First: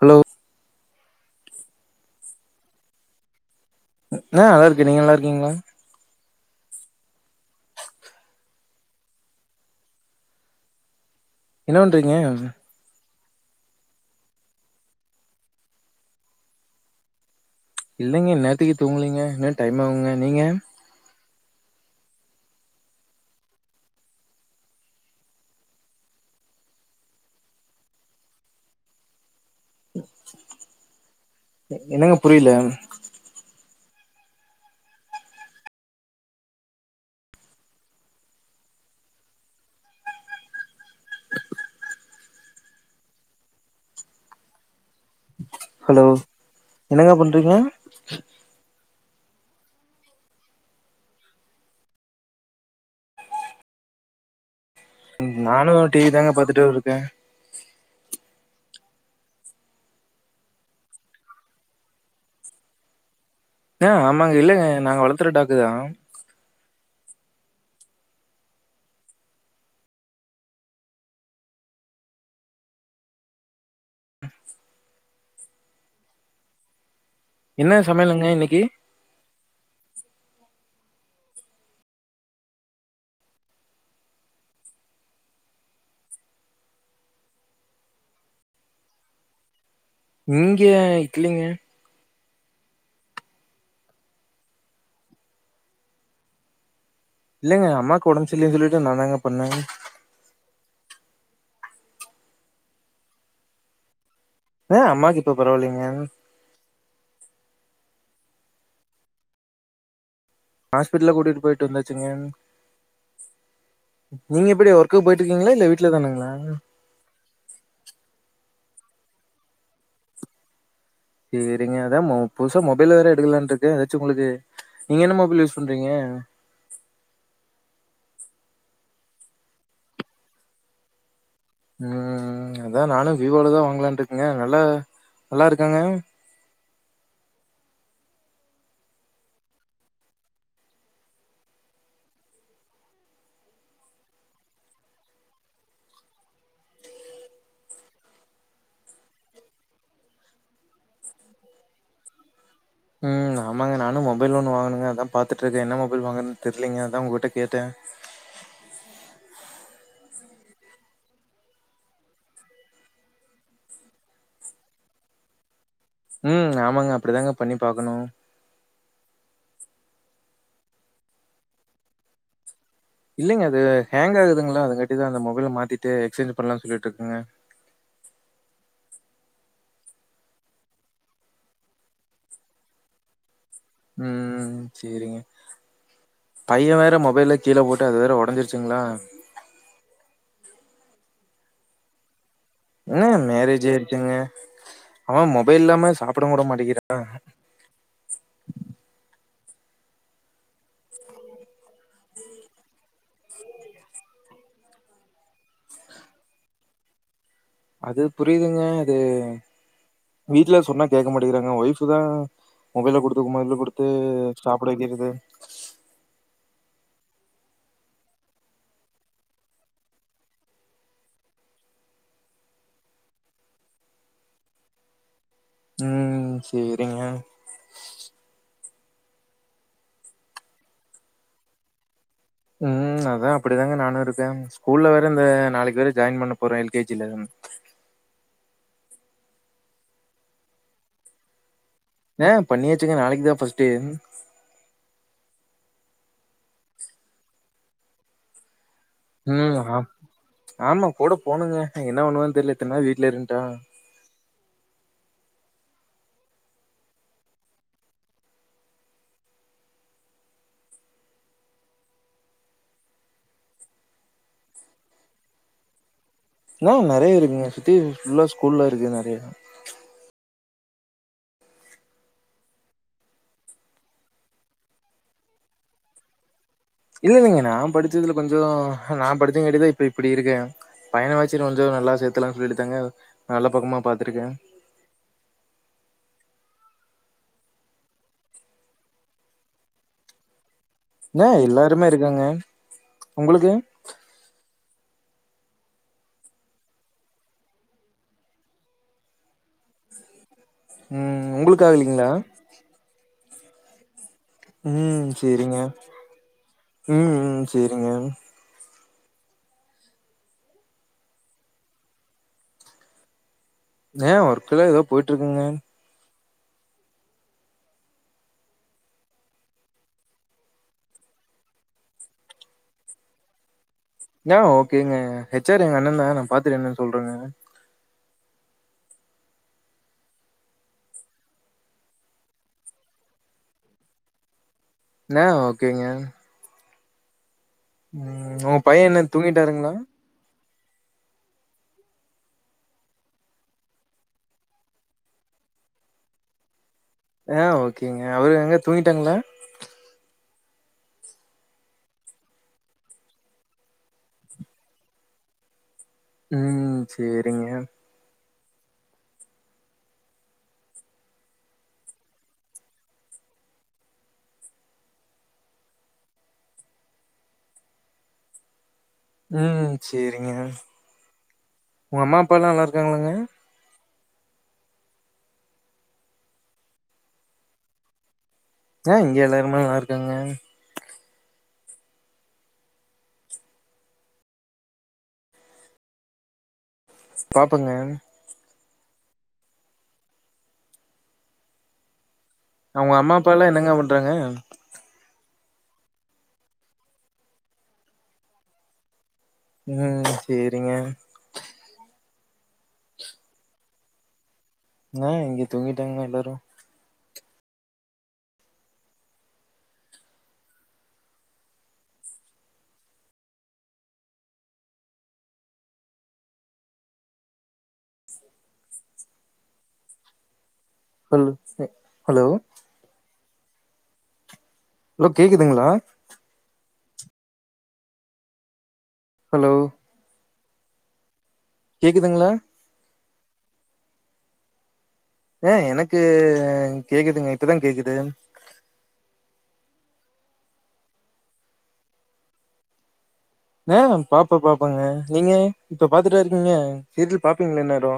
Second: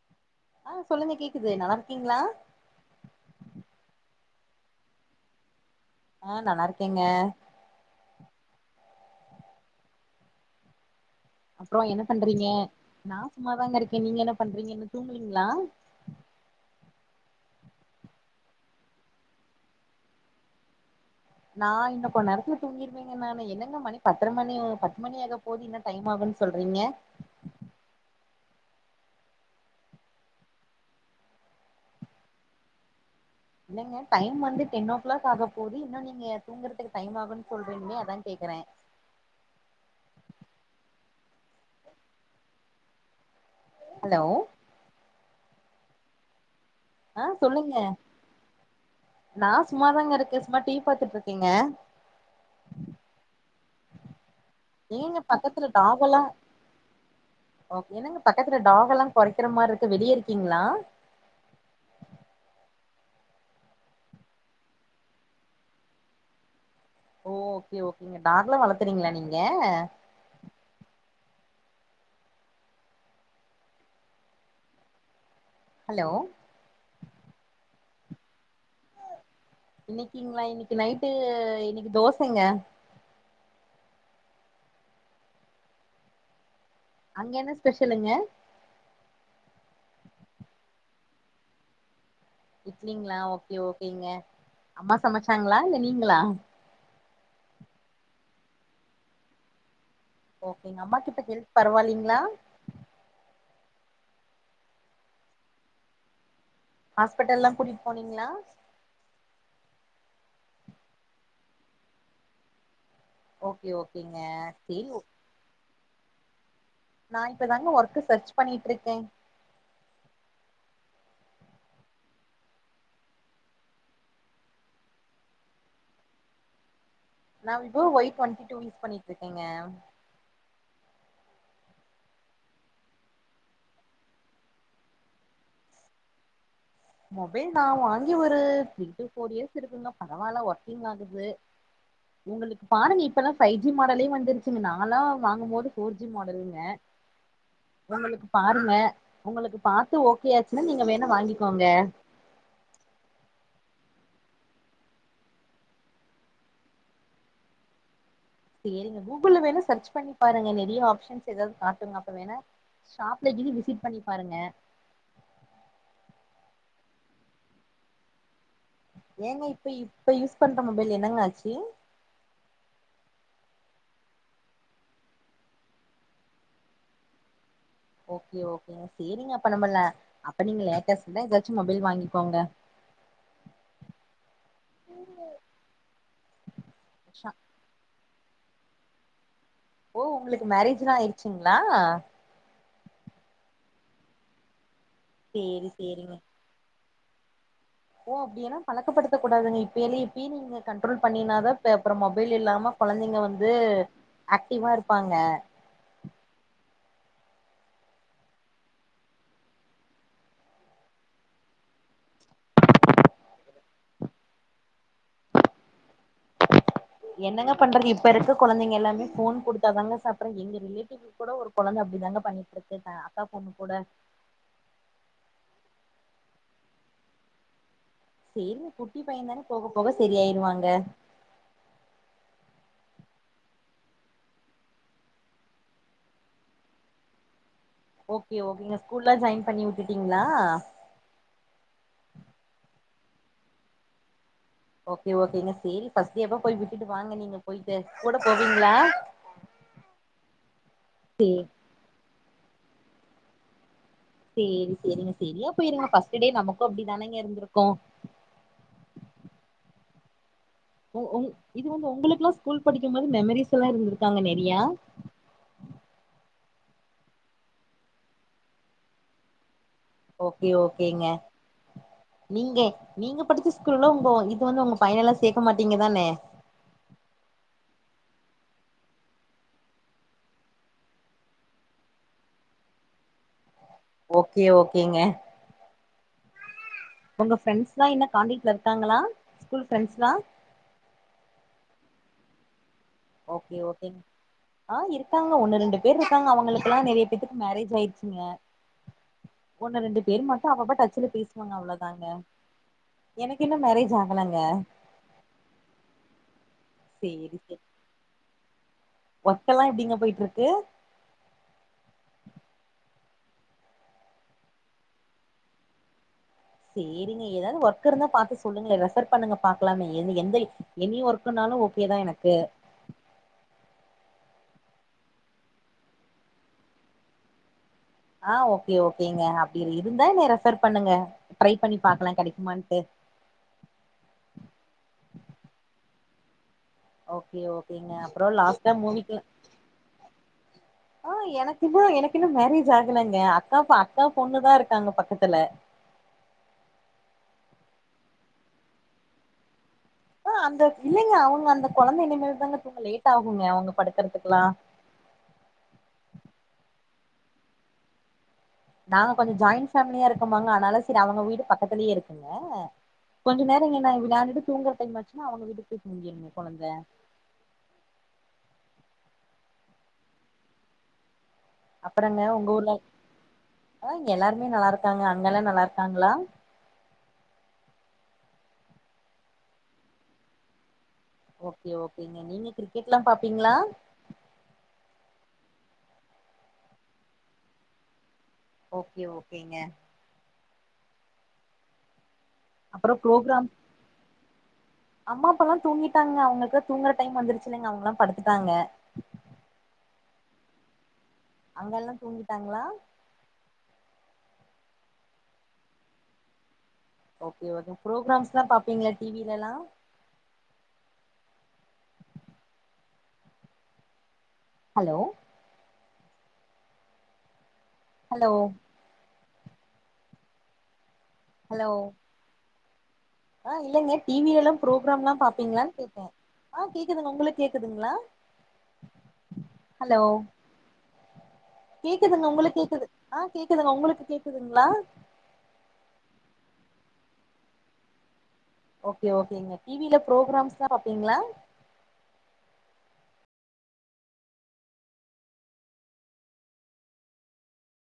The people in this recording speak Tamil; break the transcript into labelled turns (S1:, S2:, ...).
S1: ஹலோ
S2: ஆ சொல்லுங்க கேக்குது நல்லா இருக்கீங்களா
S1: ஆ நல்லா இருக்கே நீங்க நல்லா இருக்கீங்களா
S2: ஆ நல்லா இருக்கேங்க அப்பறோ என்ன பண்றீங்க நா சும்மாதாங்க இருக்கேன் நீங்க என்ன பண்றீங்க இன்னு தூங்கலீங்களா
S1: இல்லைங்க இந்நேரத்திக்கு தூங்கலீங்க இன்னு டைம் ஆகுங்க நீங்க
S2: நா இன்னு கொந்நேரத்துல தூங்கிருவங்க நானு என்னங்க மணி பத்தர மணி பத்து மணி ஆக போது இன்ன டைம் ஆகுன் சொல்றீங்க
S1: என்னங்க புரில
S2: இல்லங்க டைம் வந்து டென் ஓ க்ளாக் ஆக போகுது இன்னு நீங்க தூங்குறதுக்கு டைம் ஆகும்ன் சொல்றீங்களே அதா கேக்ற ஹலோ
S1: ஹலோ என்னங்க
S2: ஆ
S1: பண்றீங்க
S2: சொல்லுங்க நா சும்மாதாங்க இருக்க சும்மா டிவி பாத்துட்டு இருக்கேங்க ஏங்க பக்கத்துல
S1: நானு டிவி
S2: டாக்கலா
S1: தாங்க பாத்துட்டு இருக்கே
S2: ஓகே என்னங்க பக்கத்துல டாக்கெல்லா குரைக்கிற மாரி இருக்கு வெளிய இருக்கீங்களா
S1: ஆ ஆமாங்க இல்லங்க நாங்க வளர்த்துற டாக்கு தா
S2: ஓ ஓகே ஓகேங்க டாக்கெல்லா வளர்த்துறீங்களா நீங்க ஹலோ
S1: என்ன சமையலுங்க இன்னைக்கு
S2: இன்னைக்கிங்ளா இன்னைக்கு நைட்டு இன்னைக்கு தோசங்க அங்க என்ன ஸ்பெஷலுங்க
S1: இங்க இட்லிங்க
S2: இட்லிங்ளா ஓகே ஓகேங்க அம்மா சமைச்சாங்களா இல்ல நீங்ளா
S1: இல்லைங்க அம்மாக்கு உடம்பு சரியில்லனு சொல்லிட்டு நா தாங்க பண்ண
S2: ஓகேங்க அம்மாகிப்ப ஹெல்த் பரவால்லிங்ளா
S1: ஆ அம்மாக்கு இப்போ பரவால்லைங்க
S2: ஹாஸ்பிட்டல்லா கூட்டிட் போனீங்ளா
S1: ஹாஸ்பிடல்லா கூட்டிட்டு போய்ட்டு வந்தாச்சுங்க
S2: ஓகே ஓகேங்க தெரியு
S1: வெளியங்களா இல்ல வீட்ல தானுங்ளா
S2: நா இப்பதாங்க ஒர்க்கு சர்ச் பண்ணிட்டு இருக்கே
S1: செரிங்க அதா புதுசா மொபைல் வேற எடுக்கலான்ருக்கே எதாச்சு உங்களுக்கு நீங்க என்ன மொபைல் யூஸ் பண்றீங்க
S2: நா இப்போ ஒய் டு்வெண்டி டூ யூஸ் பண்ணிட்டு இருக்கேங்க
S1: ம் அதா நானு விவோல தா வாங்கலான் இருக்கங்க அதனால நல்லாருக்காங்க
S2: மொபைல் நா வாங்கி ஒரு த்ரீ டு ஃபோர் இயர்ஸ் இருக்குங்க பரவால்ல ஒர்க்கிங் ஆகுது உங்களுக்கு பாருங்க இப்பல்லா ஃபைவ் ஜி மாடலே வந்துருச்சுங்க நாலா வாங்குபோது ஃபோர் ஜி மாடலுங்க உங்களுக்கு பாருங்க உங்களுக்கு பாத்து ஓகே ஆச்சுன்னா நீங்க வேணா வாங்கி கோங்க
S1: ம் ஆமாங்க நானு மொபைல் ஒன்னு வாங்கனுங்க அதா பாத்துட்டு இருக்க என்ன மொபைல் வாங்கறதுன்னு தெரியலீங்க அதா உங்க கிட்ட கேட்ட
S2: சரிங்க கூகுள் வேணா சர்ச் பண்ணி பாருங்க நெறய ஆப்ஷன்ஸ் எதாவது காட்டுங்க அப்ப வேணா ஷாப்ல இனி விசிட் பண்ணி பாருங்க
S1: ம் ஆமாங்க அப்படிதாங்க பண்ணி பாக்கணு
S2: ஏங்க இப்ப இப்ப யூஸ் பண்ற மொபைல் என்னங்க ஆச்சு
S1: இல்லைங்க அது ஹேங் ஆகுதுங்களா அதுங்காட்டிதா அந்த மொபைல மாத்திட்டு எக்சேஞ் பண்ணலா சொல்லிட்டு இருக்கங்க
S2: ஓகே ஓகேங்க செரிங்க அப்போ நம்மல்ல அப்போ நீங்க லேட்டஸ்ட் தா எதாச்சு மொபைல் வாங்கிக்கோங்க
S1: ம் செரிங்க பைய வேற மொபைல்ல கீழ போட்டு அது வேற உடைஞ்சிருச்சுங்களா
S2: ஓ உங்களுக்கு மேரேஜ்லா ஆய்டுச்சுங்களா
S1: ம் மேரேஜ் ஆய்ருச்சுங்க அவ மொபைல்
S2: சேரி
S1: இல்லாம
S2: சேரிங்க
S1: சாப்டவு விட மாட்டேங்கிறா
S2: ஓ அப்டின்னா பழக்கப்படுத்தக் கூடாதுங்க இப்பைலே இப்பயே நீங்க கன்ட்ரோல் பண்ணீனாதா இப்ப அப்பறொ மொபைல் இல்லாம கொழந்தைங்க வந்து ஆக்டிவா இருப்பாங்க
S1: அது புரியுதுங்க அது வீட்ல சொன்னா கேக்க மாட்டேங்குறாங்க ஒய்ஃப்தா மொபைல குடுத்து மொபைல குடுத்து சாப்ட வைக்கிறது
S2: என்னங்க பண்றது இப்ப இருக்க கொழந்தைங்க எல்லாமே ஃபோன் குடுத்தாதாங்க சாப்புடுற எங்க ரிலேட்டிவ் இப்போ கூட ஒரு கொழந்த அப்டிதாங்க பண்ணிட்டுருக்கு அ அக்கா பொண்ணு கூட
S1: ம் செரிங்க
S2: சேரிங்க குட்டி பையந்தானே போக போக சரியாயிருவாங்க
S1: ம் அதா அப்டிதாங்க நானு இருக்கே ஸ்கூல்ல வேற இந்த நாளைக்கு வேற ஜாயின் பண்ண போறே எல் கே ஜி ல
S2: ஓகே ஓகேங்க ஸ்கூல்லா ஜாயின் பண்ணி வுட்டுட்டீங்ளா
S1: ஏ பண்ணியாச்சுங்க நாளைக்குதா ஃபஸ்ட் டே
S2: ஓகே ஓகேங்க சேரி ஃபஸ்ட்டேவ போய் விட்டுட்டு வாங்க நீங்க போய்ட்டு கூட போவீங்ளா
S1: ம் ஆம் ஆமா கூட
S2: சே
S1: போனுங்க என்ன பண்ணுவான் தெரில இத்தனாள் வீட்ல இருந்ட்டா
S2: சேரி செரிங்க செரியா போயிருங்க ஃபஸ்ட் டே நமக்கும் அப்டிதானேங்க இருந்துருக்கு உ உங் இது வந்து உங்களுக்குல்லா ஸ்கூல் படிக்கும் போது மெமரிஸ்ல்லா இருந்திருக்காங்க நெறையா
S1: ஏ நெறைய இருக்குங்க சுத்தி ஃபுல்லா ஸ்கூல்லா இருக்கு நெறைய
S2: ஓகே ஓகேங்க நீங்க நீங்க படிச்ச ஸ்கூல்ல ஒங்கோ இது வந்து உங்க பையல்லா சேக்க மாட்டீங்கதானே
S1: இல்ல இல்லங்க நா படிச்சதுல கொஞ்சோ நா படிச்சங்காட்டிதா இப்ப இப்டி இருக்கே பையனவாச்சி கொஞ்சோ நல்லா சேத்தலானு சொல்லிட்டுத்தாங்க நல்ல பக்கமா பாத்துருக்கே.
S2: ஓகே ஓகேங்க உங்க ஃப்ரெண்ட்ஸ்லா இன்னோ கான்டெக்ட்ல இருக்காங்களா ஸ்கூல் ஃப்ரெண்ட்ஸ்லா
S1: ஏ எல்லாருமே இருக்காங்க உங்களுக்கு?
S2: ஓகே ஓகேங் ஆ இருக்காங்க ஒன்னு ரெண்டு பேர் இருக்காங்க அவங்ளுக்குல்லா நெறைய பேத்துக்கு மேரேஜ் ஆயிருச்சுங்க ஒன்னு ரெண்டு பேர் மட் டு அப்பப்ப டச்சுல
S1: ம்
S2: பேசுவாங்க
S1: உங்களுக்கு
S2: அவ்ளோதாங்க
S1: ஆகலைங்களா?
S2: எனக்கு இன்னு மேரேஜ் ஆகலங்க
S1: ம் செரிங்க ம் ம் செரிங்க
S2: ஒர்க்கெல்லா எப்டிங்க பொயிட்டுருக்கு
S1: ஏ ஒர்க்கெல்லா எதோ போயிட்டு இருக்குங்க
S2: சேரிங்க எதாவ்து ஒர்க்கு இருந்தா பாத்து சொல்லுங்கள ரெஃபர் பண்ணுங்க பாக்கலாமே எது எங்களு எனி ஒர்க்குனாலு ஓகே தா எனக்கு
S1: யா ஓகேங்க ஹெச் ஆர் எங்க அண்ணந்தா நா பாத்துட்டு என்னனு சொல்றேங்க
S2: ஆ ஓகே ஓகேங்க அப்டி இருந்தா என்ன ரெஃபர் பண்ணுங்க ட்ரை பண்ணி பாக்கலா கெடைக்குமான்ட்டு
S1: ந ஓகேங்க
S2: ஓகே ஓகேங்க அப்றோ
S1: ம் உங்க
S2: லாஸ்ட்டா
S1: பையன் என்ன
S2: மூவிக்கு
S1: தூங்கிட்டாருங்களா?
S2: ஆ எனக்கு இன்னு எனக்கு இன்னு மேரேஜ் ஆகலங்க அக்காக்கு அக்கா பொண்ணுதா இருக்காங்க பக்கத்துல
S1: யா ஓகேங்க அவரு எங்க தூங்கிட்டாங்களா
S2: ஆ அந்த இல்லங்க அவங்க அந்த கொழந்த இனிமேல் தாங்க தூங்க லேட் ஆகுங்க அவங்க படுக்கறதுக்குல்லா
S1: ம் செரிங்க
S2: நாங்க கொஞ்சொ ஜாயின்ட் ஃபேமிலியா இருக்கமாங்க அனால சரி அவங்க வீடு பக்கத்துலே இருக்குங்க கொஞ்சொ நேரோ இங்குன்ன விளாண்டுட்டு தூங்கற டைம் ஆச்சுனா அவங்க வீட்டுக்கு போய் தூங்கிருங்க கொழந்த
S1: ம் சேரிங்க உங்க அம்மா
S2: அப்பறங்க
S1: அப்பால்லா நல்லா
S2: ஊர்ல
S1: இருக்காங்களாங்க
S2: ஆ எல்லாருமே நல்லாருக்காங்க அங்கல்லா நல்லாருக்காங்களா
S1: ஆ இங்க எல்லாருமே நல்லா இருக்காங்க
S2: ஓகே ஓகேங்க நீங்க கிரிக்கெட்லா பாப்பீங்ளா
S1: பாப்பங்க
S2: ஓகே ஓகேங்க
S1: அவ்ங்க
S2: அப்பறோ
S1: அம்மா
S2: ப்ரோக்ராம்
S1: அப்பாலா என்னங்க பண்றாங்க
S2: அம்மா அப்பாலா தூங்கிட்டாங்க அவ்ங்களுக்குலா தூங்குற டைம் வந்துருச்சுல்லங்க அவ்ங்களா படுத்துட்டாங்க
S1: ம் சேரிங்க
S2: அங்கெல்லா தூங்கிட்டாங்ளா
S1: ஆ இங்க தூங்கிட்டாங்க எல்லாரு
S2: ஓகே எது ப்ரோகிராம்ஸ்லா பாப்பீங்களா டி வி லலா ஹலோ ஹலோ
S1: ம்
S2: ஹலோ
S1: சேர் ஹலோ
S2: ஆ இல்லங்க டி வி எல்லா
S1: ஹலோ
S2: ப்ரோகிராம்லா
S1: கேக்குதுங்களா?
S2: பாப்பீங்ளான் கேட்டே ஆ கேக்குதுங்க உங்களுக்கு கேக்குதுங்ளா
S1: ஹலோ
S2: ஹலோ கேக்குதுங்க
S1: கேக்குதுங்களா?
S2: உங்களுக் கேக்குது ஆ கேக்குதுங்க உங்களுக்கு கேக்குதுங்ளா
S1: ஏ எனக்கு அ கேக்குதுங்க இப்ப தா கேக்குது
S2: ஓகே ஓகேங்க டி வி ல ப்ரோகிராம்ஸ்லா பாப்பீங்ளா
S1: நா பாப்ப பாப்பாங்க நீங்க இப்ப பாத்துட்டா இருக்கீங்க சீரியல் பாப்பீங்ளே இன்நேர